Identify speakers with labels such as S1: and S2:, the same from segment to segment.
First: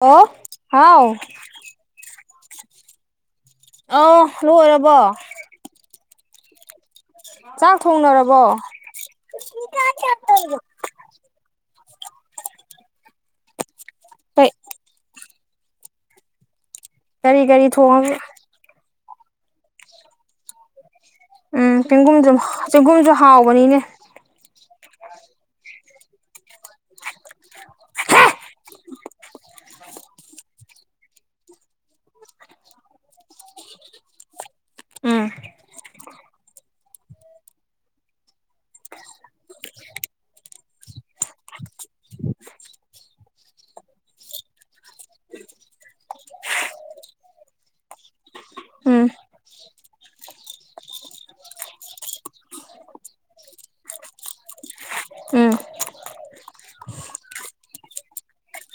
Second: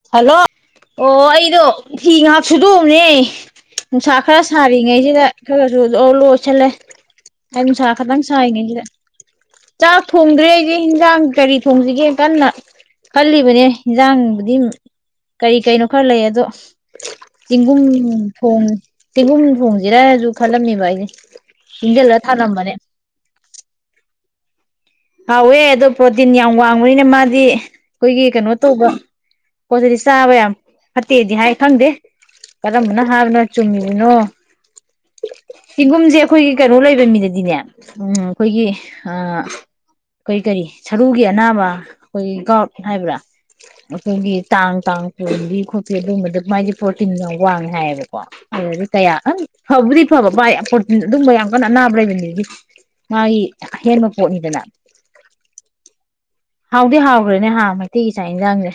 S1: ꯑꯣ
S2: ꯍꯜꯂꯣ ꯑꯣ
S1: ꯍꯥꯎ
S2: ꯑꯩꯗꯣ ꯐꯤ ꯉꯥꯛ ꯁꯨꯗꯣꯑꯝꯅꯦ ꯅꯨꯡꯁꯥ
S1: ꯑꯧ
S2: ꯈꯔ
S1: ꯂꯣꯏꯔꯕꯣ
S2: ꯁꯥꯔꯤꯉꯩꯁꯤꯗ ꯈꯔꯁꯨ ꯂ ꯁꯂꯦ ꯑꯩ
S1: ꯆꯥꯛ
S2: ꯅꯨꯡꯁꯥ ꯈꯇꯪ
S1: ꯊꯣꯡꯅꯔꯕꯣ
S2: ꯁꯥꯏꯉꯩꯁꯤꯗ ꯆꯥꯛ ꯊꯣꯡꯗ꯭ꯔꯦ ꯑꯩꯁꯦ ꯍꯤꯟꯖꯥꯡ ꯀꯔꯤ ꯊꯣꯡꯁꯤꯒ ꯀꯟꯅ ꯈꯜꯂꯤꯕꯅꯦ
S1: ꯀꯩ
S2: ꯌꯦꯟꯖꯥꯡꯕꯨꯗꯤ ꯀꯔꯤ ꯀꯩꯅꯣ ꯈꯔ ꯂꯩ ꯑꯗꯣ
S1: ꯀꯔꯤ ꯀꯔꯤ
S2: ꯆꯦꯡꯒꯨꯝ
S1: ꯊꯣꯡꯉꯒꯦ
S2: ꯐꯣꯟ ꯇꯤꯍꯨꯝ ꯊꯣꯡꯁꯤꯔꯁꯨ ꯈꯜꯂꯝꯃꯦꯕ ꯑꯩꯗꯤ
S1: ꯎꯝ ꯆꯦꯡꯒꯨꯝꯁꯨ ꯆꯦꯡꯒꯨꯝꯁꯨ ꯍꯥꯎꯕꯅꯤꯅꯦ [inaudible]
S2: ꯍꯋꯦ ꯑꯗꯨꯣ ꯄ꯭ꯔꯣꯇꯤꯟ ꯌꯥꯝ ꯋꯥꯡꯕꯅꯤꯅ ꯃꯥꯗꯤ ꯑꯩꯈꯣꯏꯒꯤ ꯀꯩꯅꯣ ꯇꯧꯕ ꯄꯣꯠꯁꯤꯗꯤ ꯆꯥꯕ ꯌꯥꯝ ꯐꯠꯇꯦꯗꯤ ꯍꯥꯏ ꯈꯪꯗꯦ ꯀꯔꯝꯕꯅ ꯍꯥꯏꯕꯅꯣ ꯆꯨꯝꯃꯤꯕꯅꯣ
S1: ꯎꯝ
S2: ꯆꯦꯡꯒꯨꯝꯖꯤ ꯑꯩꯈꯣꯏꯒꯤ ꯀꯩꯅꯣ ꯂꯩꯕ ꯃꯤꯗꯗꯤꯅꯦ ꯑꯩꯈꯣꯏꯒꯤ ꯀꯔꯤ ꯀꯔꯤ ꯁꯔꯨꯒꯤ ꯑꯅꯥꯕ ꯑꯩꯈꯣꯏꯒꯤ ꯒꯥꯎꯠ ꯍꯥꯏꯕ꯭ꯔꯥ ꯑꯩꯈꯣꯏꯒꯤ ꯇꯥꯡ ꯇꯥꯡ ꯄꯣꯝꯕꯤ ꯈꯣꯠꯄꯤ ꯑꯗꯨꯒꯨꯝꯝꯕꯗ ꯃꯥꯏꯗꯤ ꯄ꯭ꯔꯣꯇꯤꯟ ꯌꯥꯝ ꯋꯥꯡꯉꯦ ꯍꯥꯏꯌꯦꯕꯀꯣ ꯑꯗꯨꯗꯤ
S1: ꯎꯝ
S2: ꯀꯌꯥꯪꯕꯨꯗꯤ ꯐꯕ ꯄ꯭ꯔꯣꯇꯤꯟ ꯑꯗꯨꯝꯕ ꯌꯥꯝ ꯀꯟꯅ ꯑꯅꯥꯕ ꯂꯩꯕꯅꯤꯗꯤ ꯃꯥꯒꯤ ꯑꯍꯦꯟꯕ ꯄꯣꯠꯅꯤꯗꯅ
S1: ꯎꯝ
S2: ꯍꯥꯎꯗꯤ ꯍꯥꯎꯈ꯭ꯔꯦꯅꯦ ꯃꯩꯇꯩꯒꯤ ꯆꯥꯛ ꯌꯦꯟꯁꯥꯡꯁꯦ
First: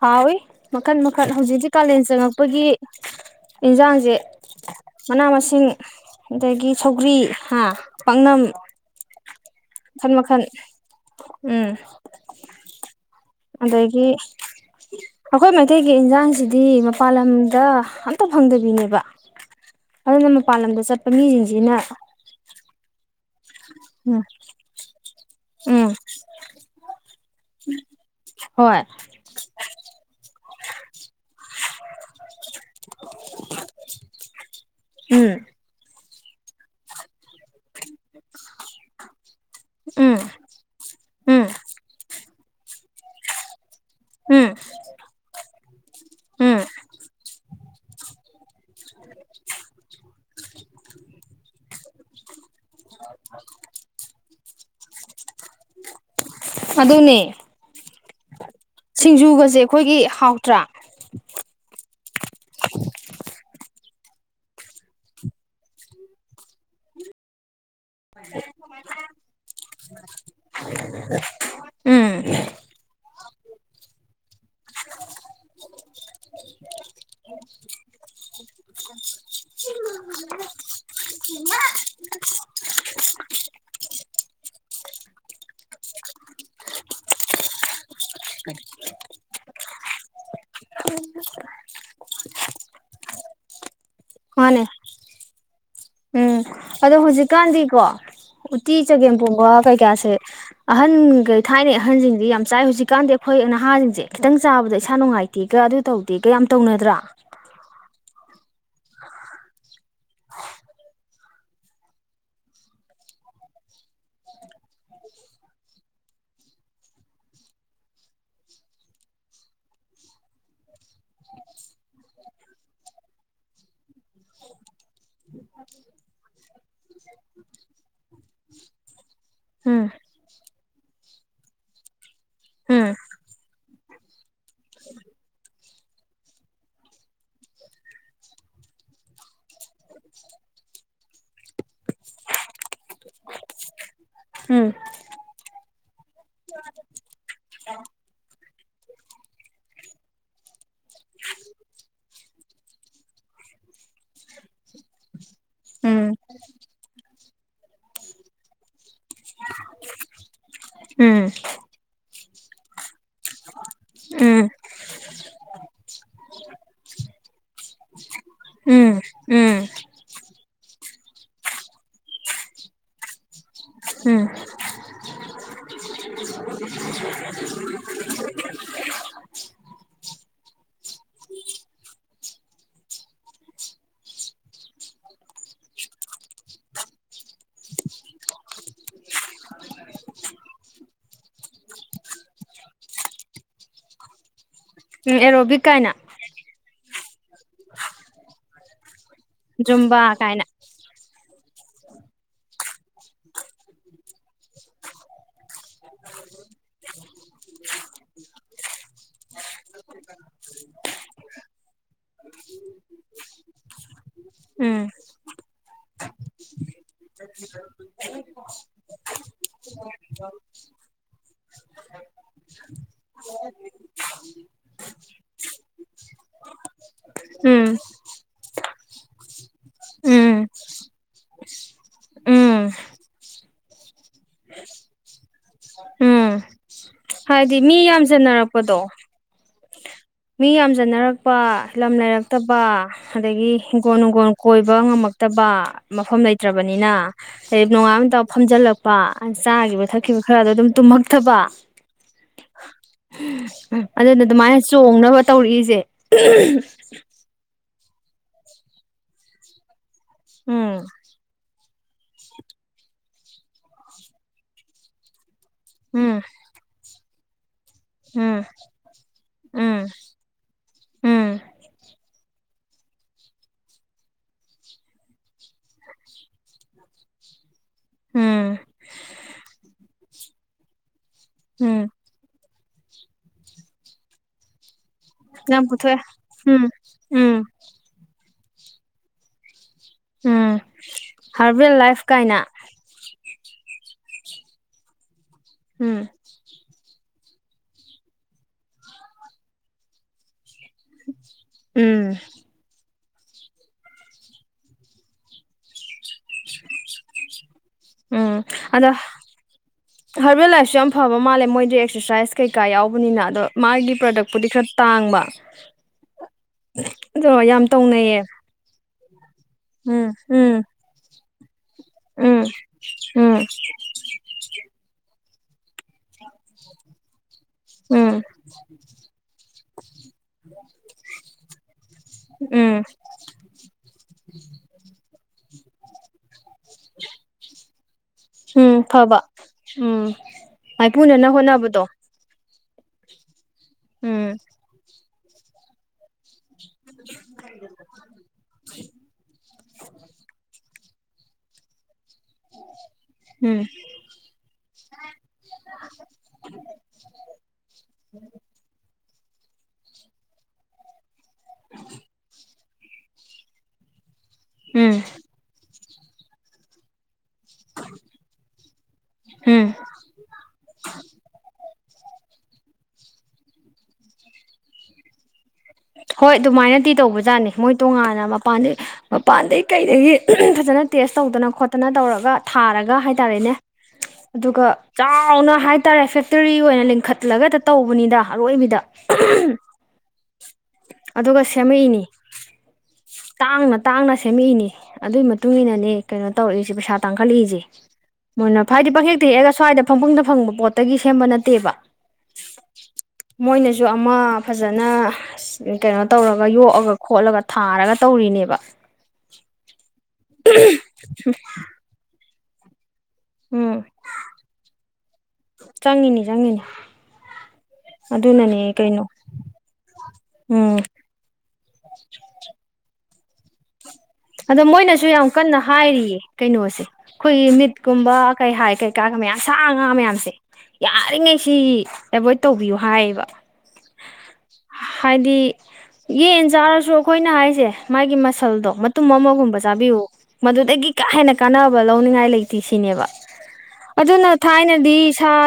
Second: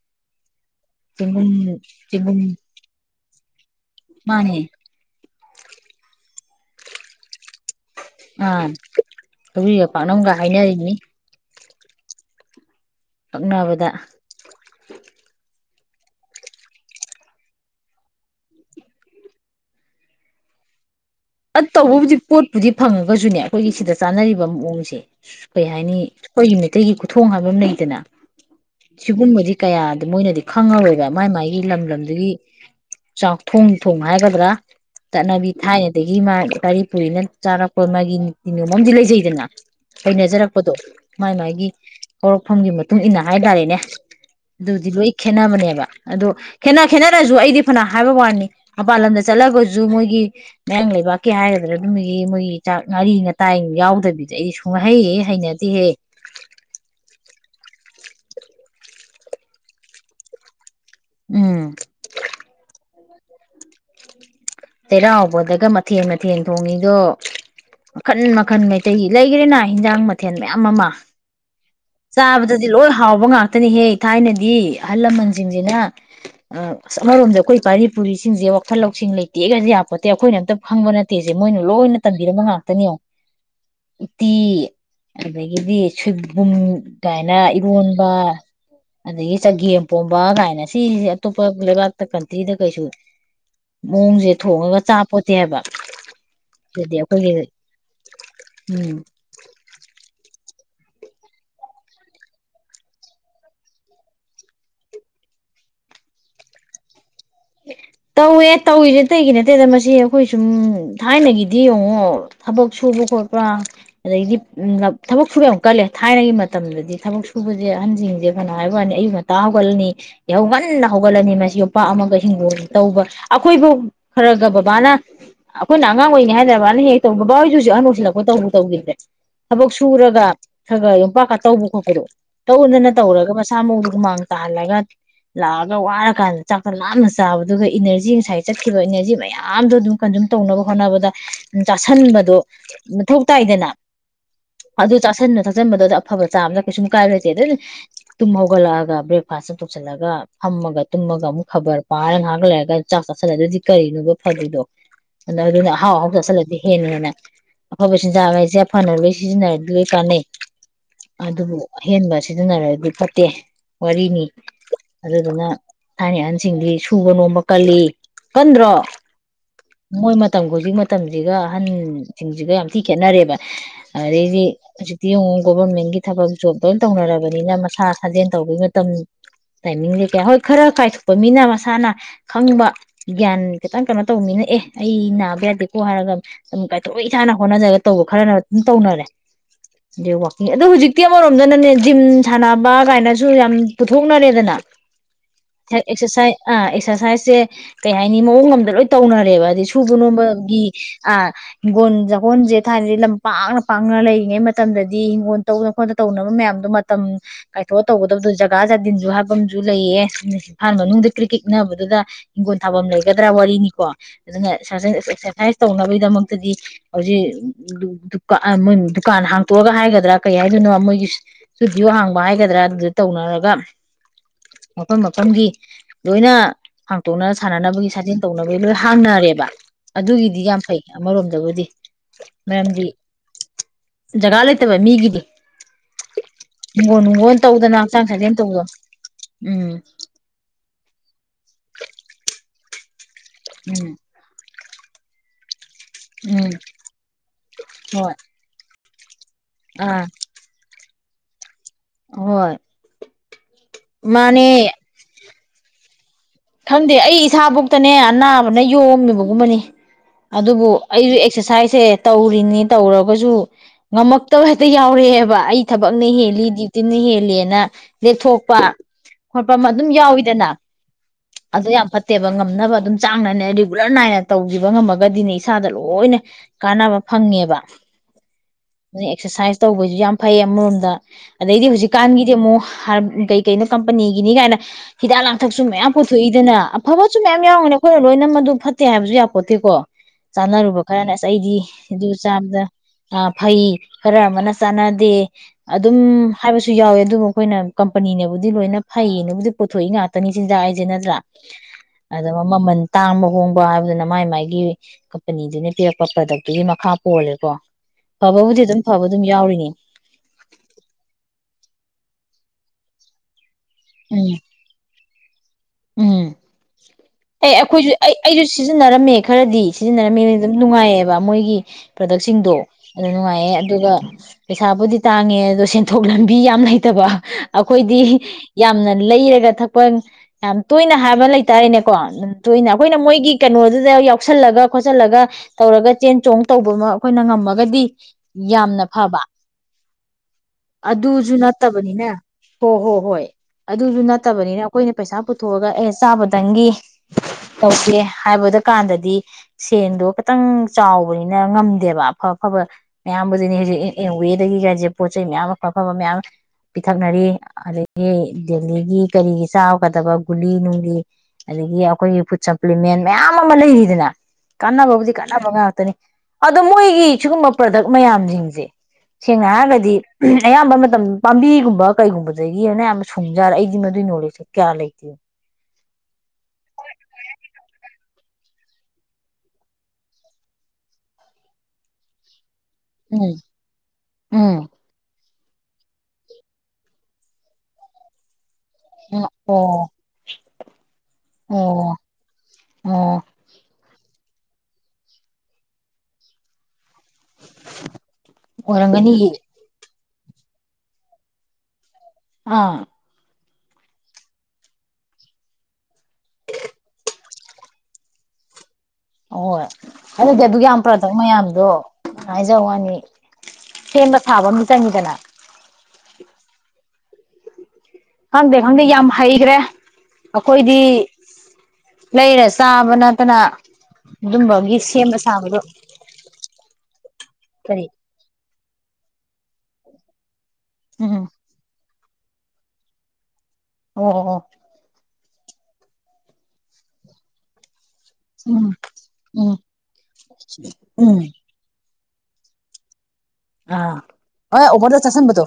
S1: ꯍꯥꯎꯋꯤ ꯃꯈꯜ ꯃꯈꯟ
S2: ꯆꯦꯡꯒꯨꯝ
S1: ꯍꯧꯖꯤꯛꯇꯤ ꯀꯥꯂꯦꯟ
S2: ꯆꯦꯡꯒꯨꯝ
S1: ꯆꯪꯉꯛꯄꯒꯤ ꯏꯟꯁꯥꯡꯁꯦ
S2: ꯃꯥꯅꯦ
S1: ꯃꯅꯥ ꯃꯁꯤꯡ ꯁꯤꯡ ꯑꯗꯒꯤ ꯁꯧꯒ꯭ꯔꯤ ꯍꯥ ꯄꯥꯛꯅꯝ
S2: ꯎꯝ ꯁꯧꯒꯔ꯭ꯤꯒ
S1: ꯃꯈꯟ
S2: ꯄꯥꯛꯅꯝꯒ
S1: ꯃꯈꯟ
S2: ꯍꯥꯏꯅꯔꯤꯅꯤ
S1: ꯎꯝ
S2: ꯄꯛꯅꯕꯗ
S1: ꯑꯗꯒꯤ ꯑꯩꯈꯣꯏ ꯃ ꯃꯇꯩꯒꯤ ꯏꯟꯖꯥꯡꯁꯤꯗꯤ ꯃꯄꯥꯜ ꯂꯝꯗ ꯑꯝꯇ ꯐꯪꯗꯕꯤꯅꯦꯕ ꯑꯗꯨꯅ ꯃꯄꯥꯜ ꯂꯝꯗ ꯆꯠ
S2: ꯑ ꯇꯧꯕꯕꯨꯗꯤ ꯄꯣꯠꯄꯨꯗꯤ ꯐꯪꯉ ꯖꯨꯅꯤ ꯑꯩꯈꯣꯏꯒꯤ ꯁꯤꯗ
S1: ꯎꯝ
S2: ꯆꯥꯅꯔꯤꯕ ꯃꯑꯣꯡꯁꯦ ꯀꯩ
S1: ꯎꯝ
S2: ꯍꯥꯏꯅꯤ ꯑꯩꯈꯣꯏꯒꯤ ꯃꯩꯇꯩꯒꯤ ꯈꯨꯊꯣꯡ ꯍꯥꯏꯕ ꯑꯃ ꯂꯩꯗꯅ
S1: ꯍꯣꯏ
S2: ꯁꯤꯒꯨꯝꯕꯗꯤ ꯀꯌꯥꯗꯤ ꯃꯣꯏꯅꯗꯤ ꯈꯪꯉꯔꯣꯏꯕ ꯃꯥꯏ ꯃꯥꯥꯏꯒꯤ ꯂꯝ ꯑꯗꯒꯤ ꯆꯥꯛꯊꯣꯡ ꯊꯣꯡ ꯍꯥꯏꯒꯗ꯭ꯔꯥ
S1: ꯎꯝ
S2: ꯆꯠꯅꯕꯤ ꯊꯥꯏꯅ ꯑꯗꯒꯤ ꯃꯥ ꯒꯥꯔꯤ ꯄꯨꯔꯤꯅ ꯆꯥꯔꯛꯄ ꯃꯥꯒꯤ ꯅꯤꯇꯤ ꯅꯤꯌꯣꯝꯗꯤ ꯂꯩꯖꯩꯗꯅ
S1: ꯎꯝ
S2: ꯍꯩꯅꯖꯔꯛꯄꯗꯣ ꯃꯥꯥꯏ
S1: ꯎꯝ
S2: ꯃꯥꯒꯤ ꯍꯧꯔꯛꯐꯝꯒꯤ ꯃꯇꯨꯡ ꯏꯟꯅ ꯍꯥꯏꯇꯥꯔꯦꯅꯦ
S1: ꯎꯝ
S2: ꯑꯗꯨꯗꯤ ꯂꯣꯏ ꯈꯦꯠꯅꯕꯅꯦꯕ ꯑꯗꯣ
S1: ꯎꯝ
S2: ꯈꯦꯠꯅ ꯈꯦꯠꯅꯔꯁꯨ ꯑꯩꯗꯤ ꯐꯅ ꯍꯥꯏꯕ ꯋꯥꯅꯤ ꯃꯄꯜ ꯂꯝꯗ ꯆꯠꯂꯒꯁꯨ ꯃꯣꯏꯒꯤ ꯃꯌꯥꯡ ꯂꯩꯕꯥꯛꯀꯤ ꯍꯥꯏꯒꯗ꯭ꯔꯥ ꯑꯗꯨꯝꯒꯤ ꯃꯣꯏꯒꯤ ꯆꯥꯛ ꯉꯥꯔꯤ ꯉꯇꯥꯏ ꯌꯥꯎꯗꯕꯤ ꯑꯩ ꯁꯨꯡꯍꯩꯍꯦ ꯍꯩꯅꯗꯍꯦ
S1: ꯑꯗꯨꯅꯦ ꯁꯤꯡꯖꯨꯒꯁꯦ ꯑꯩꯈꯣꯏꯒꯤ ꯍꯥꯎꯇ꯭ꯔ
S2: [unintelligible] ꯆꯩꯔꯥꯎꯕꯗꯒ ꯃꯊꯦꯟ ꯃꯊꯦꯟ ꯊꯣꯡꯉꯤꯗꯣ ꯃꯈꯟ ꯃꯈꯟ ꯃꯩꯇꯩꯒꯤ ꯂꯩꯈ꯭ꯔꯦꯅꯥ ꯍꯤꯟꯖꯥꯡ ꯃꯊꯦꯜ ꯃꯌꯥꯝ ꯑꯃ
S1: ꯎꯝ
S2: ꯆꯥꯕꯗꯗꯤ ꯂꯣꯏ ꯍꯥꯎꯕ ꯉꯥꯛꯇꯅꯤꯍꯦ ꯊꯥꯏꯅꯗꯤ ꯑꯍꯜ ꯂꯃꯟꯁꯤꯡꯁꯤꯅ ꯑꯃꯔꯣꯝꯗ ꯑꯩꯈꯣꯏ ꯄꯥꯔꯤ ꯄꯨꯔꯤꯁꯤꯡꯁꯦ ꯋꯥꯈꯜ ꯂꯧꯁꯤꯡ ꯂꯩꯇ ꯇꯦꯒꯁ‌ꯦ ꯌꯥꯄꯣꯠꯇꯦ ꯑꯩꯈꯣꯏꯅ ꯑꯝꯇ ꯈꯪꯕ ꯅꯠꯇꯦꯁꯦ ꯃꯣꯏꯅ ꯂꯣꯏꯅ ꯇꯝꯕꯤꯔꯝꯕ ꯉꯥꯛꯇꯅꯦ ꯌ‌ꯦꯎ ꯎꯇꯤ ꯑꯗꯒꯤꯗꯤ ꯁꯣꯏꯕꯨꯝ ꯀꯥꯏꯅ ꯏꯔꯣꯟꯕ ꯑꯗꯒꯤ ꯆꯥꯒꯦꯝ ꯄꯣꯝꯕ ꯀꯥꯏꯅ ꯁꯤꯁꯦ ꯑꯇꯣꯞꯄ ꯂꯩꯕꯥꯛꯇ ꯀꯟꯇ꯭ꯔꯤꯗ ꯀꯩꯁꯨ ꯃꯑꯣꯡꯁꯦ
S1: ꯃꯥꯅꯦ
S2: ꯊꯣꯡꯉꯒ ꯆꯥꯄꯣꯠꯇꯦ ꯍꯥꯏꯕ
S1: ꯎꯝ
S2: ꯑꯗꯨꯗꯤ
S1: ꯑꯗꯣ
S2: ꯑꯩꯈꯣꯏꯒꯤ
S1: ꯍꯧꯖꯤꯛꯀꯥꯟꯗꯤꯀꯣ ꯎꯇꯤ
S2: ꯎꯝ
S1: ꯆꯥꯒꯦꯝ ꯄꯣꯝꯕ ꯀꯩꯀꯥꯁꯦ ꯑꯍꯟꯒꯩ ꯊꯥꯏꯅꯩ ꯑꯍꯟꯁꯤꯡꯁꯤ ꯌꯥꯝ ꯆꯥꯏ ꯍꯧꯖꯤꯛꯀꯥꯟꯗꯤ ꯑꯩꯈꯣꯏ ꯅꯍꯥꯁꯤꯡꯁꯦ ꯈꯤꯇꯪ ꯆꯥꯕꯗ ꯏꯁꯥ ꯅꯨꯡꯉꯥꯏꯇꯦꯒ ꯑꯗꯨ ꯇꯧꯗꯦꯒ ꯌꯥꯝ ꯇꯧꯅꯗ꯭ꯔ
S2: ꯇꯧꯋꯦ ꯇꯧꯏꯁꯦ ꯑꯇꯩꯒꯤ ꯅꯠꯇꯦꯗ ꯃꯁꯤ ꯑꯩꯈꯣꯏ ꯁꯨꯝ ꯊꯥꯏꯅꯒꯤꯗꯤ ꯌꯦꯡꯉꯣ ꯊꯕꯛ ꯁꯨꯕ ꯈꯣꯠꯄ ꯑꯗꯩꯗꯤ ꯊꯕꯛ ꯁꯨꯕ ꯌꯥꯝ ꯀꯜꯂꯦ ꯊꯥꯏꯅꯒꯤ ꯃꯇꯝꯗꯗꯤ ꯊꯕꯛ ꯁꯨꯕꯁꯦ ꯑꯍꯟꯁꯤꯡꯁꯦ ꯐꯅ ꯍꯥꯏꯕ ꯋꯥꯅꯤ ꯑꯌꯨꯛ ꯉꯟꯇꯥ ꯍꯧꯒꯠꯂꯅꯤ ꯌꯥꯍꯧ ꯉꯟꯅ ꯍꯧꯒꯠꯂꯅꯤ ꯃꯁꯤ ꯌꯣꯄꯥꯛ ꯑꯃꯒ ꯍꯤꯡꯒꯣꯜ ꯇꯧꯕ ꯑꯩꯈꯣꯏꯐꯧ ꯈꯔꯒ ꯕꯥꯕꯥꯅ ꯑꯩꯈꯣꯏꯅ ꯑꯉꯥꯡ ꯑꯣꯏꯔꯤꯉꯩ ꯍꯥꯏꯗ ꯕꯥꯕꯥꯅ ꯍꯦꯛ ꯇꯧꯕ ꯕꯥꯕꯥ ꯍꯧꯖꯤꯛ ꯑꯍꯟ ꯑꯣꯏꯁꯤꯜꯂꯛꯄꯩ ꯇꯧꯕ ꯇꯧꯈꯤꯗ꯭ꯔꯦ ꯊꯕꯛ
S1: ꯎꯝ
S2: ꯁꯨꯔꯒ ꯈꯔ ꯈꯔ ꯌꯣꯝꯄꯥꯛꯀ ꯇꯧꯕ ꯈꯣꯠꯄꯗꯣ ꯇꯧꯗꯅ
S1: ꯎꯝ
S2: ꯇꯧꯔꯒ ꯃꯁꯥ ꯃꯎꯗꯣ ꯍꯨꯃꯥꯡ ꯇꯥꯍꯜꯂꯒ ꯂꯥꯛꯑꯒ ꯋꯥꯔꯀꯥꯟꯗ ꯆꯥꯛꯇ‌ꯣ ꯂꯥꯝꯅ ꯆꯥꯕꯗꯨꯒ ꯏꯅꯔꯖꯤ ꯉꯁꯥꯏ ꯆꯠꯈꯤꯕ ꯏꯅꯔꯖꯤ ꯃꯌꯥꯝꯗꯣ ꯑꯗꯨꯝ ꯀꯟꯖꯨꯝ ꯇꯧꯅꯕ ꯍꯣꯠꯅꯕꯗ ꯆꯥꯁꯟꯕꯗꯣ ꯃꯊꯧ ꯇꯥꯏꯗꯅ
S1: ꯎꯝ
S2: ꯑꯗꯨ ꯆꯥꯁꯤꯟꯅ ꯊꯥꯆꯟꯕꯗꯣꯗ ꯑꯐꯕ ꯆꯥꯕꯗ ꯀꯩꯁꯨꯝ ꯀꯥꯏꯕ ꯂꯩꯇꯦ ꯑꯗꯨꯝ ꯇꯨꯝ ꯍꯧꯒꯠꯂꯛꯑꯒ ꯕ꯭ꯔꯦꯛꯐꯥꯁ ꯑꯃ ꯇꯧꯁꯤꯜꯂꯒ ꯐꯝꯃꯒ ꯇꯨꯝꯃꯒ ꯑꯃꯨꯛ ꯈꯕꯔ ꯄꯥꯔꯒ ꯉꯥꯛꯍꯛ ꯂꯩꯔꯒ ꯆꯥꯛ ꯆꯥꯁꯤꯜꯂꯗꯤ ꯀꯔꯤꯅꯣꯕ ꯐꯗꯣꯏꯗꯣ ꯑꯗꯨꯗꯣ ꯑꯗꯨꯅ ꯑꯍꯥꯎ ꯑꯍꯥꯎ ꯆꯥꯁꯤꯜꯂꯗꯤ ꯍꯦꯟꯅ ꯍꯦꯟꯅ ꯑꯐꯕ ꯆꯤꯟꯖꯥꯛꯉꯩꯁꯦ ꯐꯅ ꯂꯣꯏ ꯁꯤꯖꯤꯟꯅꯔꯗꯤ ꯂꯣꯏ ꯀꯥꯟꯅꯩ
S1: ꯎꯝ
S2: ꯑꯗꯨꯕꯨ ꯑꯍꯦꯟꯕ ꯁꯤꯖꯤꯟꯅꯔꯗꯤ ꯐꯠꯇꯦ ꯋꯥꯔꯤꯅꯤ
S1: ꯎꯝ ꯎꯝ
S2: ꯑꯗꯨꯗꯨꯅ ꯊꯥꯏꯅ ꯑꯍꯟꯁꯤꯡꯗꯤ ꯁꯨꯕ ꯅꯣꯝꯕ ꯀꯜꯂꯤ ꯀꯟꯗ꯭ꯔꯣ
S1: ꯎꯝ ꯎꯝ
S2: ꯃꯣꯏ ꯃꯇꯝꯒ ꯍꯧꯖꯤꯛ ꯃꯇꯝꯁꯤꯒ ꯑꯍꯟꯁꯤꯡꯁꯤꯒ ꯌꯥꯝ ꯊꯤ ꯈꯦꯠꯅꯔꯦꯕ
S1: ꯎꯝ
S2: ꯑꯗꯩꯗꯤ ꯍꯧꯖꯤꯛꯇꯤ ꯌꯦꯡꯉꯣ ꯒꯣꯕꯔꯃꯦꯟꯒꯤ ꯊꯕꯛ ꯖꯣꯕ ꯂꯣꯏꯅ ꯇꯧꯅꯔꯕꯅꯤꯅ ꯃꯁꯥ ꯁꯥꯖꯦꯜ ꯇꯧꯕꯒꯤ ꯃꯇꯝ ꯇꯥꯏꯃꯤꯡꯁꯦ ꯀꯌꯥ ꯍꯣꯏ ꯈꯔ ꯀꯥꯏꯊꯣꯛꯄ ꯃꯤꯅ ꯃꯁ ꯏꯁꯥꯅ ꯈꯪꯕ ꯒ꯭ꯌꯥꯟ ꯈꯤꯇꯪ ꯀꯩꯅꯣ ꯇꯧꯕꯅꯤꯅ ꯑꯦ ꯑꯩ ꯅꯥꯕ ꯌꯥꯗꯦꯀꯣ ꯍꯥꯏꯔꯒ ꯑꯗꯨꯝ ꯀꯥꯏꯊꯣꯛ ꯏꯁꯥꯅ ꯍꯣꯠꯅꯖꯔꯒ ꯇꯧꯕ ꯈꯔꯅ ꯑꯗꯨꯝ ꯇꯧꯅꯔꯦ ꯑꯗꯨ ꯋꯥꯛꯀꯤꯡ ꯑꯗꯣ ꯍꯧꯖꯤꯛꯇꯤ ꯑꯃꯔꯣꯝꯗꯅꯅꯦ ꯖꯤꯝ ꯁꯥꯟꯅꯕ ꯀꯥꯏꯅꯁꯨ ꯌꯥꯝ ꯄꯨꯊꯣꯛꯅꯔꯦꯗꯅ
S1: ꯎꯝ ꯑꯦꯔꯣꯕꯤꯛ ꯀꯥꯏꯅ
S2: ꯑ ꯑꯦꯛꯁꯔꯁꯥꯏꯁꯁꯦ ꯀꯩ ꯍꯥꯏꯅꯤ ꯃꯑꯣꯡ ꯑꯃꯝꯗ ꯂꯣꯏ ꯇꯧꯅꯔ ꯕ ꯍꯥꯏꯗꯤ ꯁꯨꯕ
S1: ꯖꯨꯝꯕꯥ ꯀꯥꯏꯅ
S2: ꯅꯣꯝꯕꯒꯤ ꯑ ꯍꯤꯡꯒꯣꯜ ꯆꯪꯐꯝꯁꯦ ꯊꯥꯏꯅꯗꯤ ꯂꯝ ꯄꯥꯛꯅ ꯄꯥꯛꯅ ꯂꯩꯔꯤꯉꯩ ꯃꯇꯝꯗꯗꯤ ꯍꯤꯡꯒꯣꯜ ꯇꯧꯗꯅ ꯈꯣꯠꯇꯅ ꯇꯧꯅꯕ ꯃꯌꯥꯝꯗꯣ ꯃꯇꯝ ꯀꯥꯏꯊꯣꯛꯑ ꯇꯧꯒꯗꯕꯗꯣ ꯖꯒꯥ ꯖꯗꯤꯟꯁꯨ ꯍꯥꯏꯕ ꯑꯃꯁꯨ ꯂꯩꯌꯦ ꯏꯐꯥꯜ ꯃꯅꯨꯡꯗꯗꯤ ꯀ꯭ꯔꯤꯛ ꯀ꯭ꯔꯤꯛ ꯏꯟꯅꯕꯗꯨꯗ ꯍꯤꯡꯒꯣꯜ ꯊꯥꯐꯝ ꯂꯩꯒꯗ꯭ꯔ ꯋꯥꯔꯤꯅꯤꯀꯣ ꯑꯗꯨꯅ ꯁꯥ
S1: ꯎꯝ
S2: ꯁ ꯑꯦꯛꯁꯔꯁꯥꯏꯁ ꯇꯧꯅꯕꯒꯤꯗꯃꯛꯇꯗꯤ ꯍꯧꯖꯤꯛ ꯗꯨꯏ ꯗꯨꯀꯥꯟ ꯍꯥꯡꯇꯣꯛꯑꯒ ꯍꯥꯏꯒꯗ꯭ꯔ ꯀꯩ ꯍꯥꯏꯗꯣꯏꯅꯣ ꯃꯣꯏꯒꯤ ꯏꯁꯇꯨꯗꯤꯑꯣ ꯍꯥꯡꯕ ꯍꯥꯏꯒꯗ꯭ꯔ ꯑꯗꯨꯗ ꯇꯧꯅꯔꯒ ꯃꯐꯝ ꯃꯐꯝꯒꯤ ꯂꯣꯏꯅ ꯍꯥꯡꯇꯣꯛꯅꯔ
S1: ꯎꯝ
S2: ꯁꯥꯟꯅꯅꯕꯒꯤ ꯁꯥꯖ‌ꯦꯟ ꯇꯧꯅꯕꯒꯤ ꯂꯣꯏ ꯍꯥꯡꯅꯔꯦꯕ
S1: ꯎꯝ
S2: ꯑꯗꯨꯒꯤꯗꯤ ꯌꯥꯝ ꯐꯩ ꯑꯃꯔꯣꯝꯗꯕꯨꯗꯤ
S1: ꯎꯝ
S2: ꯃꯔꯝꯗꯤ ꯖꯒꯥ ꯂꯩꯇꯕ ꯃꯤꯒꯤꯗꯤ
S1: ꯎꯝ
S2: ꯍꯤꯡꯒꯣꯜ ꯅꯨꯡꯒꯣꯜ
S1: ꯍꯥꯏꯗꯤ
S2: ꯇꯧꯗꯅ
S1: ꯃꯤ
S2: ꯍꯛꯆꯥꯡ ꯁꯥꯖꯦꯜ ꯇꯧꯕꯗꯣ
S1: ꯌꯥꯝꯖꯟꯅꯔꯛꯄꯗꯣ
S2: ꯎꯝ
S1: ꯐꯖꯅꯔꯛꯄ ꯂꯝ ꯂꯩꯔꯛꯇꯕ ꯑꯥ ꯑꯗꯒꯤ
S2: ꯎꯝ
S1: ꯍꯤꯡꯒꯣꯜ ꯅ‌ꯣꯡꯒ‌ꯣꯜ ꯀꯣꯏꯕ ꯉꯝꯃꯛꯇꯕ ꯃꯐꯝ
S2: ꯎꯝ
S1: ꯂꯩꯇ꯭ꯔꯕꯅꯤꯅ ꯍ‌ꯦꯛ ꯅꯣꯡꯉꯥꯟ ꯅꯨꯃꯤꯠ
S2: ꯍꯣꯏ
S1: ꯇꯥꯐꯧ ꯐꯝꯖꯤꯜꯂꯛ ꯄ ꯆꯥꯈꯤꯕ
S2: ꯑꯥ
S1: ꯊꯛꯈꯤꯕ ꯈꯔꯗꯣ ꯑꯗꯨꯝ ꯇꯨꯝꯍ ꯃꯛꯇꯕ
S2: ꯍꯣꯏ
S1: ꯑꯗꯨꯅ
S2: ꯃꯥꯅꯦ
S1: ꯑꯗꯨꯃꯥꯏꯅ ꯆꯣꯡꯅꯕ ꯇꯧꯔꯛꯏꯁꯦ
S2: ꯈꯪꯗꯦ ꯑꯩ ꯏꯁꯥꯕꯨꯛ ꯇꯅꯦ ꯑꯅꯥꯕꯅ ꯌꯣꯝꯃꯤꯕꯒꯨꯝꯕꯅꯤ ꯑꯗꯨꯕꯨ
S1: ꯎꯝ
S2: ꯑꯩꯁꯨ ꯑꯦꯛꯁꯔꯁꯥꯏꯁ ꯁꯦ ꯇꯧꯔꯤꯅꯤ ꯇꯧꯔꯒꯁꯨ ꯉꯝꯃꯛꯇꯕ ꯍꯦꯛꯇ ꯌꯥꯎꯔꯛꯑꯦꯕ ꯑꯩ ꯊꯕꯛꯅ
S1: ꯎꯝ
S2: ꯍꯦꯜꯂꯤ ꯗꯌꯨꯇꯤꯅ ꯍꯦꯜ ꯏꯅ
S1: ꯎꯝ
S2: ꯂꯦꯛꯊꯣꯛꯄ ꯈꯣꯠꯄ ꯑꯃ
S1: ꯎꯝ
S2: ꯑꯗꯨꯝ ꯌꯥꯎꯋꯤꯗꯅ
S1: ꯎꯝ
S2: ꯑꯗꯨꯗ ꯌꯥꯝ ꯐꯠꯇꯦꯕ ꯉꯝꯅꯕ ꯑꯗꯨꯝ ꯆꯥꯡꯅꯅꯦ ꯔꯤꯒꯨꯂꯔ ꯅꯥꯏꯅ ꯇꯧꯈꯤꯕ ꯉꯝꯃꯒꯗꯤꯅꯦ ꯏꯁꯥꯗ ꯂꯣꯏꯅ ꯀꯥꯟꯅꯕ ꯐꯪꯉꯦꯕ
S1: ꯎꯝ
S2: ꯑ ꯑꯦꯛꯁꯔꯁꯥꯏꯁ ꯇꯧꯕꯁꯨ ꯌꯥꯝ ꯐꯩ ꯑꯃꯔꯣꯝꯗ ꯑꯗꯩꯗꯤ
S1: ꯎꯝ
S2: ꯍꯧꯖꯤꯛꯀꯥꯟꯒꯤꯗꯤ ꯑꯃꯨꯛ ꯀꯩ ꯀꯩꯅꯣ ꯀꯝꯄꯅꯤꯒꯤꯅꯤ ꯀꯥꯏꯅ ꯍꯤꯗꯥꯛ ꯂꯥꯡꯊꯛꯁꯨ
S1: ꯌꯥꯝ
S2: ꯃꯌꯥꯝ
S1: ꯄꯨꯊꯣꯛꯑꯦ
S2: ꯄꯨꯊꯣꯛꯏꯗꯅ
S1: ꯎꯝ
S2: ꯑꯐꯕꯁꯨ ꯃꯌꯥꯝ
S1: ꯎꯝ
S2: ꯌꯥꯎꯅꯤ ꯑꯩꯈꯣꯏꯅ ꯂꯣꯏꯅ ꯃꯗꯨ ꯐꯠꯇꯦ ꯍꯥꯏꯕꯁꯨ ꯌꯥꯄꯣꯠꯇꯦꯀꯣ
S1: ꯎꯝ
S2: ꯆꯥꯅꯔꯨꯕ ꯈꯔꯅꯦ ꯑꯁ ꯑꯩꯗꯤ
S1: ꯍꯥꯔꯕꯦꯜ ꯂꯥꯏꯐ
S2: ꯑꯗꯨ
S1: ꯀꯥꯏꯅ
S2: ꯆꯥꯕꯗ ꯐꯩ ꯈꯔ ꯑꯃꯅ ꯆꯥꯟꯅꯗꯦ ꯑꯗꯨꯝ
S1: ꯎꯝ
S2: ꯍꯥꯏꯕꯁꯨ ꯌꯥꯎꯋꯦ ꯑꯗꯨꯕꯨ ꯑꯩꯈꯣꯏꯅ ꯀꯝꯄꯅꯤꯅꯕꯨꯗꯤ ꯂꯣꯏꯅ ꯐꯩꯌꯦꯅꯕꯨꯗꯤ ꯄꯨꯊꯣꯛꯏ ꯉꯥꯛꯇꯅꯤ ꯁꯤꯗꯁꯦ ꯅꯠꯇ꯭ꯔꯥ
S1: ꯎꯝ
S2: ꯃꯃꯜ ꯇꯥꯡꯕ ꯍꯣꯡꯕ ꯍꯥꯏꯕꯗꯨꯅ ꯃꯥꯏ ꯃꯥꯥꯏꯒꯤ ꯀꯝꯄꯅꯤꯗꯨꯅ ꯄꯤꯔꯛꯄ ꯄ꯭ꯔꯗꯛꯇꯨꯒꯤ ꯃꯈꯥ ꯄꯣꯜꯂꯦꯀꯣ
S1: ꯎꯝ
S2: ꯐꯕꯕꯨꯗꯤ ꯑꯗꯨꯝ
S1: ꯑꯗ
S2: ꯐꯕ ꯑꯗꯨꯝ ꯌꯥꯎꯔꯤꯅꯤ
S1: ꯍꯔꯕꯦꯜ ꯂꯥꯏꯁꯨ ꯌꯥꯝ ꯐꯕ ꯃꯥꯜꯂꯦ ꯃꯣꯏꯗꯤ ꯑꯦꯛꯁꯔꯁꯥꯏꯁ ꯀꯩꯀꯥ ꯌꯥꯎꯕꯅꯤꯅ ꯑꯗꯣ ꯃꯥꯒꯤ
S2: ꯎꯝ
S1: ꯄ꯭ꯔꯗꯛꯄꯨꯗꯤ ꯈꯔ ꯇꯥꯡꯕ
S2: ꯎꯝ
S1: ꯑꯗꯣ
S2: ꯑꯦ
S1: ꯌꯥꯝ
S2: ꯑꯩꯈꯣꯏꯁꯨ ꯑꯩ
S1: ꯇꯧꯅꯩꯌꯦ
S2: ꯑꯩꯁꯨ ꯁꯤꯖꯤꯟꯅꯔꯝꯃꯦ ꯈꯔꯗꯤ
S1: ꯎꯝ
S2: ꯁꯤꯖꯤꯟꯅꯔꯝꯃꯦꯅ ꯑꯗꯨꯝ
S1: ꯎꯝ
S2: ꯅꯨꯡꯉꯥꯏꯌꯦꯕ ꯃꯣꯏꯒꯤ [inaudible]
S1: ꯎꯝ
S2: ꯄ꯭ꯔꯗꯛꯁꯤꯡꯗꯣ ꯑꯗꯨ
S1: ꯎꯝ
S2: ꯅꯨꯡꯉꯥꯏꯌꯦ ꯑꯗꯨꯒ ꯄꯩꯁꯥꯕꯨꯗꯤ ꯇꯥꯡ ꯪꯉꯦ ꯑꯗꯣ ꯁꯦꯟꯊꯣꯛ ꯂꯝꯕꯤ ꯌꯥꯝ ꯂꯩꯇꯕ [unintelligible] ꯑꯩꯈꯣꯏꯗꯤ
S1: ꯎꯝ
S2: ꯌꯥꯝꯅ ꯂꯩꯔꯒ ꯊꯛꯄ ꯌꯥꯝ ꯇꯣꯏꯅ ꯍꯥꯏꯕ ꯂꯩꯇꯥꯔꯦꯅꯦꯀꯣ ꯇꯣꯏꯅ
S1: ꯎꯝ
S2: ꯑꯩꯈꯣꯏꯅ ꯃꯣꯏꯒꯤ ꯀꯩꯅꯣꯗꯨꯗ ꯌꯥꯎꯁꯜꯂꯒ ꯈꯣꯠꯆꯜꯂꯒ ꯇꯧꯔꯒ ꯆꯦꯟ ꯆꯣꯡ ꯇꯧꯕ ꯑꯃ ꯑꯩꯈꯣꯏꯅ ꯉꯝꯃꯒꯗꯤ ꯌꯥꯝꯅ ꯐꯕ
S1: ꯎꯝ ꯃꯥꯏꯄꯨꯅꯅ
S2: ꯑꯗꯨꯁꯨ
S1: ꯍꯣꯠꯅꯕꯗꯣ
S2: ꯅꯠꯇꯕꯅꯤꯅꯦ ꯍꯣ ꯍꯣ ꯍꯣꯏ ꯑꯗꯨꯁꯨ
S1: ꯎꯝ
S2: ꯅꯠꯇꯕꯅꯤꯅ ꯑꯩꯈꯣꯏꯅ ꯄꯩꯁꯥ ꯄꯨꯊꯣꯒ ꯑꯦ ꯆꯆꯥꯥꯕꯗꯪꯒꯤ ꯇꯧꯁꯦ ꯍꯥꯏꯕꯗ ꯀꯥꯟꯗꯗꯤ ꯁꯦꯟꯗꯣ ꯈꯤꯇꯪ ꯆꯥꯎꯕꯅꯤꯅ ꯉꯝꯗꯦꯕ ꯑꯐ ꯑꯐꯕ ꯃꯌꯥꯝꯕꯨꯗꯨꯅꯤ
S1: ꯎꯝ
S2: ꯍꯧꯖꯤꯛ ꯑꯦꯟ ꯋꯦꯗꯒꯤ ꯀꯥꯏꯁꯦ ꯄꯣꯠ ꯆꯩ ꯃꯌꯥꯝ ꯑꯐ ꯑꯐꯕ ꯃꯌꯥꯝ ꯄꯤꯊꯛꯅꯔꯤ ꯑꯗꯒꯤ ꯗꯦꯜꯂꯤꯒꯤ ꯀꯔꯤꯒꯤ ꯁꯥꯐ ꯐꯗꯕ ꯒꯨꯂꯤ ꯅꯨꯡꯂꯤ ꯑꯗꯒꯤ ꯑꯩꯈꯣꯏꯒꯤ ꯐꯨꯗ ꯁꯝꯄ꯭ꯂꯤꯃꯦꯟ ꯃꯌꯥꯝ ꯑꯃ ꯂꯩꯔꯤꯗꯅ ꯀꯅꯥꯒ
S1: ꯎꯝ
S2: ꯍꯕꯗꯤ ꯀꯅꯥ ꯃꯉ ꯍꯥꯇꯅꯤ ꯑꯗ ꯃꯍꯤꯒꯤ ꯁꯤꯒꯨꯝꯕ ꯄ꯭ꯔꯗꯛ ꯃꯌꯥꯝꯁꯤꯡꯁꯦ ꯁꯦꯡꯅ
S1: ꯎꯝ
S2: ꯍꯥꯏꯔꯒꯗꯤ ꯑꯌꯥꯝꯕ ꯃꯇꯝꯗ ꯄꯥꯝꯕꯤꯒꯨꯝꯕ ꯀꯩꯒꯨꯝꯕꯗꯒꯤꯅꯌꯥꯝ ꯁꯣꯡꯖꯥꯔ ꯑꯩꯗꯤ ꯃꯗꯨꯏ ꯅꯣꯂꯦꯖꯦ ꯀꯌꯥ ꯂꯩꯇꯨ
S1: ꯍꯣꯏ ꯑꯗꯨꯃꯥꯏꯅꯗꯤꯤ ꯇꯧꯕꯖꯥꯠꯅꯤ ꯃꯣꯏ ꯇꯣꯉꯥꯟꯅ ꯃꯄꯥꯟꯗꯩ ꯃꯄꯥꯟꯗꯩ ꯀꯩꯗꯒꯤ ꯐꯖꯅ ꯇꯦꯁ ꯇꯧꯗꯅ ꯈꯣꯠꯇꯅ ꯇꯧꯔꯒ ꯊꯥꯔꯒ
S2: ꯎꯝ
S1: ꯍꯥꯏꯇꯥꯔꯦꯅꯦ
S2: ꯎꯝ
S1: ꯑꯗꯨꯒ ꯆꯥꯎꯅ ꯍꯥꯏꯇꯥꯔꯦ ꯐꯦꯛꯇꯔꯤ ꯑꯣꯏꯅ ꯂꯤꯡꯈꯠꯂꯒꯇ ꯇꯧꯕꯅꯤꯗ ꯑꯔꯣꯏꯕꯤꯗ
S2: ꯑꯥ ꯑꯣ
S1: ꯑꯗꯨꯒ
S2: ꯑꯣ
S1: ꯁꯦꯝꯃꯛꯏꯅꯤ
S2: ꯑꯣ
S1: ꯇꯥꯡꯅ ꯇꯥꯡꯅ ꯁꯦꯝꯃꯛꯏꯅꯤ ꯑꯗꯨꯒꯤ ꯃꯇꯨꯡ ꯏꯟꯅꯅꯦ ꯀꯩꯅꯣ ꯇꯧꯔꯛꯏꯁꯦ ꯄꯩꯁꯥ ꯇꯥꯡꯈꯠꯂꯛꯏꯁꯦ ꯃꯣꯏꯅ ꯐꯥꯏꯗꯤ ꯄꯪ
S2: ꯑꯣꯏꯔꯝꯒꯅꯤ
S1: ꯍꯦꯛꯛꯇꯛꯑꯒ ꯁ꯭ꯋꯥꯏꯗ ꯄꯪ ꯐꯪꯕ ꯄꯣꯠꯇꯒꯤ ꯁꯦꯝꯕ ꯅꯠꯇꯦꯕ
S2: ꯑꯥ
S1: ꯃꯣꯏꯅꯁꯨ ꯑꯃ ꯐꯖꯅ ꯑ ꯀꯩꯅꯣ ꯇꯧꯔꯒ ꯌꯣꯛꯑꯒ ꯈꯣꯠꯂꯒ ꯊꯥꯔꯒ ꯇꯧꯔꯤꯅꯦꯕ
S2: ꯍ‌ꯣꯏ ꯑꯗꯨꯗꯤ ꯑꯗꯨ ꯌꯥꯝ ꯄ꯭ꯔꯗꯛ ꯃꯌꯥꯝꯗꯣ ꯍꯥꯏꯖꯥꯎꯅꯤ
S1: ꯎꯝ
S2: ꯁꯦꯝꯦꯟꯕ ꯁꯥꯕ ꯑꯃ ꯆꯪꯉꯤꯗꯅ
S1: ꯆꯪꯉꯤꯅꯤ ꯆꯪꯉꯤꯅꯤ
S2: ꯈꯪꯗꯦ
S1: ꯑꯗꯨꯅꯅꯦ
S2: ꯈꯪꯗꯦ
S1: ꯀꯩꯅꯣ
S2: ꯌꯥꯝ ꯍꯩꯈ꯭ꯔꯦ
S1: ꯎꯝ
S2: ꯑꯩꯈꯣꯏꯗꯤ ꯂꯩꯔ ꯆꯥꯕꯅ [unintelligible]
S1: ꯑꯗꯣ ꯃꯣꯏꯅꯁꯨ ꯌꯥꯝ ꯀꯟꯅ ꯍꯥꯏꯔꯤꯌꯦ ꯀꯩꯅꯣꯁꯦ ꯑꯩꯈꯣꯏꯒꯤ
S2: ꯀꯔꯤ
S1: ꯃꯤꯠꯀꯨꯝꯕ ꯀꯩ ꯍꯥꯏ ꯀꯩꯀꯥ ꯃꯌꯥꯝ ꯁꯥ ꯉꯥ ꯃꯌꯥꯝꯁꯦ
S2: ꯎꯝ
S1: ꯌꯥꯔꯉꯁꯤ ꯑꯦꯚꯣꯏꯠ ꯇꯧꯕꯤꯌꯨ ꯍꯥꯏꯌꯦꯕ
S2: ꯑꯣ
S1: ꯍꯥꯏꯗꯤ ꯌꯦꯟ ꯆꯥꯔꯁꯨ ꯑꯩꯈꯣꯏꯅ ꯍꯥꯏꯁꯦ ꯃꯥꯒꯤ
S2: ꯎꯝ
S1: ꯃꯁꯜꯗꯣ ꯇꯨꯝ
S2: ꯎꯝ
S1: ꯑꯃꯒꯨꯝꯕ ꯆꯥꯕꯤꯌꯨ ꯃꯗꯨꯗꯒꯤ ꯀꯥ
S2: ꯎꯝ
S1: ꯍꯦꯟꯅ ꯀꯥꯟꯅꯕ ꯂꯧꯅꯤꯡꯉꯥꯏ ꯏꯂꯦꯛꯇ꯭ꯔꯤꯛꯁꯤꯅꯦꯕ
S2: ꯑꯥ
S1: ꯑꯗꯨꯅ
S2: ꯍꯣꯏ ꯑꯣꯚꯔꯗ
S1: ꯊꯥꯏꯅꯗꯤ ꯁꯥ
S2: ꯆꯥꯁꯤꯟꯕꯗꯣ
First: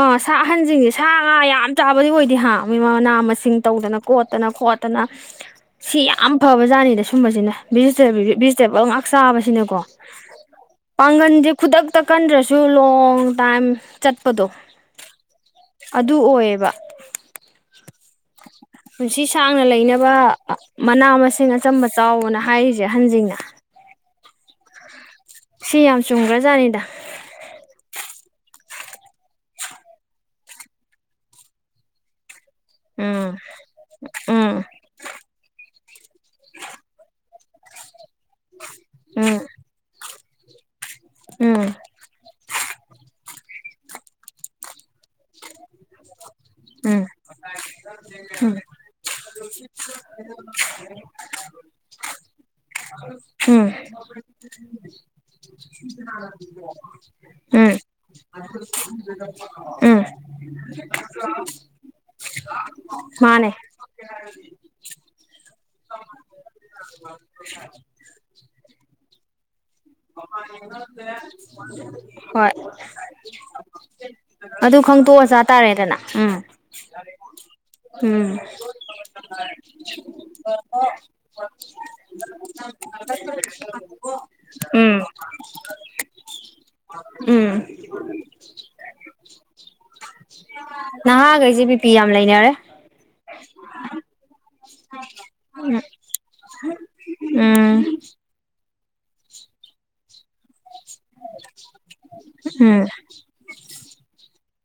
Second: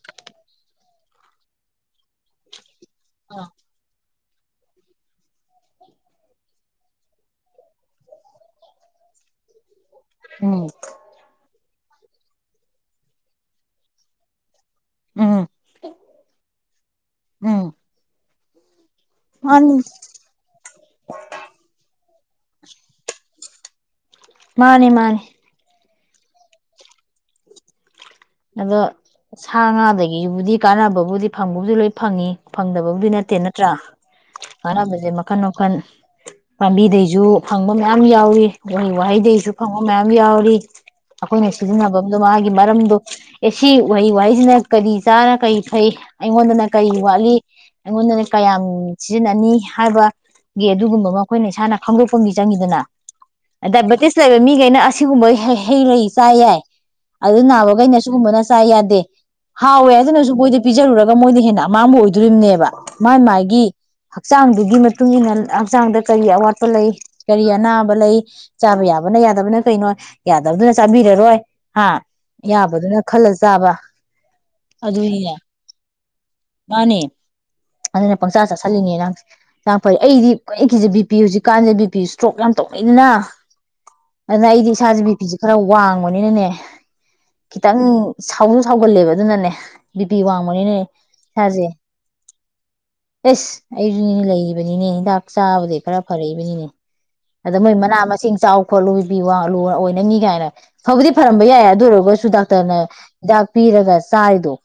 S1: ꯑꯥ ꯁꯥ ꯑꯍꯟꯁꯤꯡꯁꯦ ꯁꯥ ꯉꯥ ꯌꯥꯝ ꯆꯥꯕ ꯗꯤ ꯑꯣꯏꯗꯤ ꯍꯥ ꯃꯅꯥ ꯃꯁꯤꯡ ꯇꯧꯗꯅ ꯀꯣꯠꯇꯅ ꯈꯣꯠꯇꯅ ꯁꯤ ꯌꯥꯝ ꯐꯕ ꯖꯥꯠꯅꯤꯗ ꯁꯨꯝꯕꯁꯤꯅꯦ ꯚꯤꯖꯤꯇꯦꯕꯜ ꯚꯤꯖꯤꯇꯦꯕꯜ ꯉꯍꯥꯛ ꯆꯥꯕꯁꯤꯅꯦꯀꯣ
S2: ꯎꯝ
S1: ꯄꯒꯟꯗꯦ ꯈꯨꯗꯛꯇ ꯀꯟꯗ꯭ꯔꯁꯨ ꯂꯣꯡ ꯇꯥꯏꯝ ꯆꯠꯄꯗꯣ
S2: ꯎꯝ
S1: ꯑꯗꯨ ꯑꯣꯏꯌꯦꯕ
S2: ꯎꯝ
S1: ꯄꯨꯟꯁꯤ ꯁꯥꯡꯅ
S2: ꯃꯥꯅꯤ
S1: ꯂꯩꯅꯕ ꯃꯅꯥ ꯃꯁꯤꯡ ꯑꯆꯝꯕ ꯆꯥꯎꯕꯅ ꯍꯥꯏꯔꯤꯁꯦ ꯑꯍꯟꯁꯤꯡꯅ
S2: ꯃꯥꯅꯦ ꯃꯥꯅꯤ
S1: ꯁꯤ ꯌꯥꯝ ꯆꯨꯝꯈ꯭ꯔꯖꯥꯠꯅꯤꯗ
S2: ꯑꯗꯣ ꯁꯥ ꯉꯥꯗꯒꯤꯕꯨꯗꯤ ꯀꯥꯟꯅꯕꯕꯨꯗꯤ ꯐꯪꯕꯕꯨꯗꯤ ꯂꯣꯏ ꯐꯪꯉꯤ ꯐꯪꯗꯕꯕꯨꯗꯤ ꯅꯠꯇꯦ
S1: ꯎꯝ
S2: ꯅꯠꯇ꯭ꯔꯥ
S1: ꯎꯝ
S2: ꯑꯍꯥꯟꯅꯕꯁꯦ ꯃꯈꯟ ꯃꯈꯜ ꯄꯥꯝꯕꯤꯗꯩꯁꯨ ꯍꯪꯕ ꯌꯥꯝ ꯌꯥꯎꯋ ꯋꯥꯍꯩ
S1: ꯎꯝ
S2: ꯋꯥꯍꯩꯗꯁꯨ ꯐꯪꯕ ꯃꯌꯥꯝ ꯕꯤ ꯌꯥꯎꯂꯤ ꯑꯩꯈꯣꯏꯅ
S1: ꯎꯝ
S2: ꯁꯤꯖꯤꯟꯅꯐꯝ ꯑꯗꯣ ꯃꯥꯒꯤ ꯃꯔꯝꯗꯣ ꯑꯦ ꯁꯤ ꯋꯥꯍꯩ ꯋꯥꯍꯩꯁꯤꯅ ꯀꯔꯤ ꯆꯥꯔ ꯀꯔꯤ ꯐꯩ ꯑꯩꯉꯣꯟꯗꯅ ꯀꯔꯤ
S1: ꯎꯝ
S2: ꯋꯥꯠꯂꯤ ꯑꯩꯉꯣꯟꯗꯅ ꯀꯌꯥꯝ ꯁꯤꯖꯤꯟꯅꯅꯤ ꯍꯥꯏꯕꯒꯤ ꯑꯗꯨꯒꯨꯝꯕ ꯑꯃ ꯑꯩꯈꯣꯏꯅ ꯏꯁꯥꯅ ꯈꯪꯗꯣꯛ ꯄꯨꯡꯗꯤ ꯆꯪꯈꯤꯗꯅ
S1: ꯎꯝ
S2: ꯗꯥꯏꯕꯦꯇꯤꯁꯂꯕ ꯃꯤ ꯈꯩꯅ ꯁꯤꯒꯨꯝꯕ ꯍꯩ ꯂꯩ ꯆꯥꯏ ꯌꯥꯏ ꯑꯗꯨ
S1: ꯎꯝ ꯎꯝ
S2: ꯅꯥꯕꯈꯩꯅ ꯁꯤꯒꯨꯝꯕꯅ ꯆꯥ ꯌꯥꯗꯦ ꯍꯥꯎꯏ
S1: ꯎꯝ
S2: ꯍꯥꯏꯗꯨꯅꯁꯨ ꯃꯣꯏꯗꯤ ꯄꯤꯖꯔꯨꯔꯒ ꯃꯣꯏꯅ ꯍꯦꯟꯅ ꯑꯃꯥꯡꯕ ꯑꯣꯏꯗꯣꯔꯤꯕꯅꯦꯕ ꯃꯥꯥꯏ
S1: ꯃꯥꯅꯦ
S2: ꯃꯥꯥꯏꯒꯤ ꯍꯛꯆꯥꯡꯗꯨꯒꯤ ꯃꯇꯨꯡ ꯏ ꯃꯇꯨꯡꯏꯟꯅ ꯍꯛꯆꯥꯡꯗ ꯀꯔꯤ ꯑꯋꯥꯠꯄ ꯂꯩ ꯀꯔꯤ ꯑꯅꯥꯕ ꯂꯩ ꯆꯥꯕ ꯌꯥꯕꯅ ꯌꯥꯗꯕꯅ ꯀꯩꯅꯣ ꯌꯥꯗꯕꯗꯨꯅ ꯆꯥꯕꯤꯔꯔꯣꯏ ꯍꯥꯥ
S1: ꯍꯣꯏ
S2: ꯌꯥꯕꯗꯨ ꯖꯥꯕ
S1: ꯑꯗꯨ ꯈꯪꯇꯣꯛꯑ ꯆꯥ ꯇꯥꯔꯦꯗꯅ ꯎꯝ
S2: ꯃꯥꯅꯦ ꯑꯗꯨꯅ
S1: ꯎꯝ
S2: ꯄꯪꯆꯥ ꯆꯥꯁꯤꯜꯂꯤꯉꯦ ꯅꯪ ꯑꯩꯗꯤ ꯕꯤꯄꯤ ꯍꯧꯖꯤꯛꯀꯥꯟꯁꯦ ꯕꯤꯄꯤ ꯏꯁꯇ꯭ꯔꯣꯛ ꯌꯥꯝ ꯇꯧꯅꯩꯗꯅ ꯑꯗꯨꯅ ꯑꯩꯗꯤ ꯏꯁꯥꯁꯦ
S1: ꯎꯝ
S2: ꯕꯤꯄꯤꯁꯦ ꯈꯔ ꯋꯥꯡꯕꯅꯤꯅꯅꯦ
S1: ꯎꯝ
S2: ꯈꯤꯇꯪ ꯁꯥꯎꯁꯨ ꯁꯥꯎꯒꯜꯂꯦꯕ ꯑꯗꯨꯅꯅꯦ ꯕꯤꯄꯤ ꯋꯥꯡꯕ
S1: ꯅꯍꯥꯈꯩꯁꯦ ꯕꯤꯄꯤ ꯌꯥꯝ ꯂꯩꯅꯔꯦ
S2: ꯑꯦꯁ ꯑꯩꯖꯨꯅꯤꯅꯦ ꯂꯩꯔꯤꯕꯅꯤꯅꯦ ꯍꯤꯗꯥꯛ ꯆꯥꯕꯗꯤ
S1: ꯎꯝ
S2: ꯈꯔ ꯐꯔꯛꯏꯕꯅꯤꯅꯦ ꯑꯗ
S1: ꯎꯝ
S2: ꯃꯣꯏ ꯃꯅꯥ ꯃꯁꯤꯡ ꯆꯥꯎ ꯈꯣꯠꯂꯨ ꯕꯤ ꯄꯤ ꯂꫭ ꯑꯣꯏꯅꯅꯤ ꯀꯥꯏꯅ ꯐꯥꯕꯨꯗꯤ ꯐꯔꯝꯕ ꯌꯥꯏ ꯑꯗꯨ ꯑꯣꯏꯔꯒꯁꯨꯨ ꯗꯥꯛ ꯇ꯭ꯔꯅ
S1: ꯎꯝ
S2: ꯍꯤꯗꯥꯛ ꯄꯤ ꯔꯒ ꯆꯥꯏꯗꫭ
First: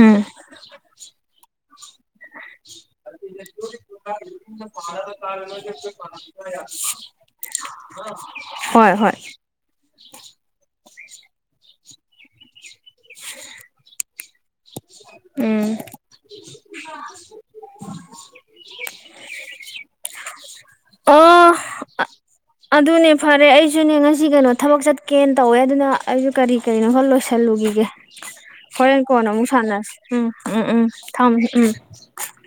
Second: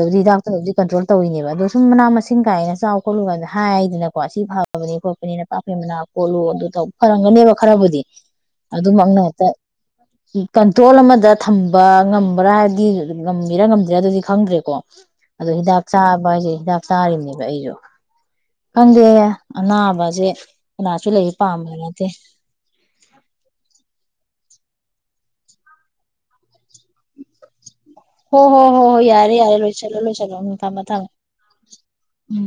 S1: ꯎꯝ
S2: ꯗꯥꯛꯇꯨꯅꯕꯨꯗꯤ ꯀꯟꯇ꯭ꯔꯣꯜ ꯇꯧꯔꯤꯅꯦꯕ ꯑꯗꯣ ꯁꯨꯝ ꯃꯅꯥ ꯃꯁꯤꯡ ꯀꯥꯏꯅ ꯆꯥꯎ ꯈꯠꯂꯨ ꯀ ꯍꯥꯏꯗꯅ ꯍꯥꯏꯗꯅ ꯀꯣ ꯁꯤ ꯐꯕꯅꯤ ꯈꯣꯠꯄꯅꯤꯅ ꯅꯄꯥꯛꯄꯤ ꯄꯥꯅꯥ ꯈꯣꯠꯂꯨ ꯑꯗꯨ ꯐꯔꯝꯒꯅꯦꯕ ꯈꯔꯕꯨꯗꯤ
S1: ꯍꯣꯏ ꯍꯣꯏ
S2: ꯑꯗꯨꯃꯛꯃꯛꯅ ꯍꯦꯛꯇ ꯀꯟꯇ꯭ꯔꯣꯜ ꯑꯃꯗ ꯊꯝ ꯕ ꯉꯝꯕ꯭ꯔꯥ ꯍꯥꯏꯕꯗꯤ ꯉꯝꯃꯤꯔꯥ ꯉꯝꯗ꯭ꯔꯤꯔꯥ ꯑꯗꯨꯗꯤ ꯈꯪꯗ꯭ꯔꯦꯀꯣ ꯑꯗꯣ
S1: ꯎꯝ
S2: ꯍꯤꯗꯥꯛ ꯆꯥꯕ ꯍꯥꯏꯁꯦ ꯍꯤꯗꯥꯛ ꯆꯥꯔꯤꯝꯅꯦꯕ ꯑꯩꯖꯨ ꯈꯪꯗꯦ ꯑꯅꯥꯕꯆꯦ ꯀꯅꯥꯁꯨ
S1: ꯑꯣ
S2: ꯂꯩ ꯄꯥꯝꯕ ꯅꯠꯇꯦ
S1: ꯑꯗꯨꯅꯦ ꯐꯔꯦ ꯑꯩꯁꯨꯅꯦ ꯉꯁꯤ ꯀꯩꯅꯣ ꯊꯕꯛ ꯆꯠꯀꯦꯅ ꯇꯧꯋꯦ ꯑꯗꯨꯅ ꯑꯩꯁꯨ ꯀꯔꯤ ꯀꯔꯤꯅꯣ ꯈꯔ ꯂꯣꯏꯁꯤꯜꯂꯨꯈꯤꯒꯦ
S2: ꯍꯣ ꯍꯣ ꯍꯣ
S1: ꯍꯣꯔꯦꯟ
S2: ꯍꯣꯏ
S1: ꯀꯣꯟꯅꯣ
S2: ꯌꯥꯔꯦ
S1: ꯑꯃꯨꯛ
S2: ꯌꯥꯔꯦ
S1: ꯁꯥꯟꯅꯔꯁꯤ
S2: ꯂꯣꯏꯁꯤꯜꯂꯣ
S1: ꯎꯝ
S2: ꯂꯣꯏꯁꯤꯜꯂꯣ
S1: ꯎꯝ ꯎꯝ
S2: ꯊꯝꯃꯦ ꯊꯝꯃꯦ
S1: ꯊꯝꯃ ꯎꯝ
S2: ꯎꯝ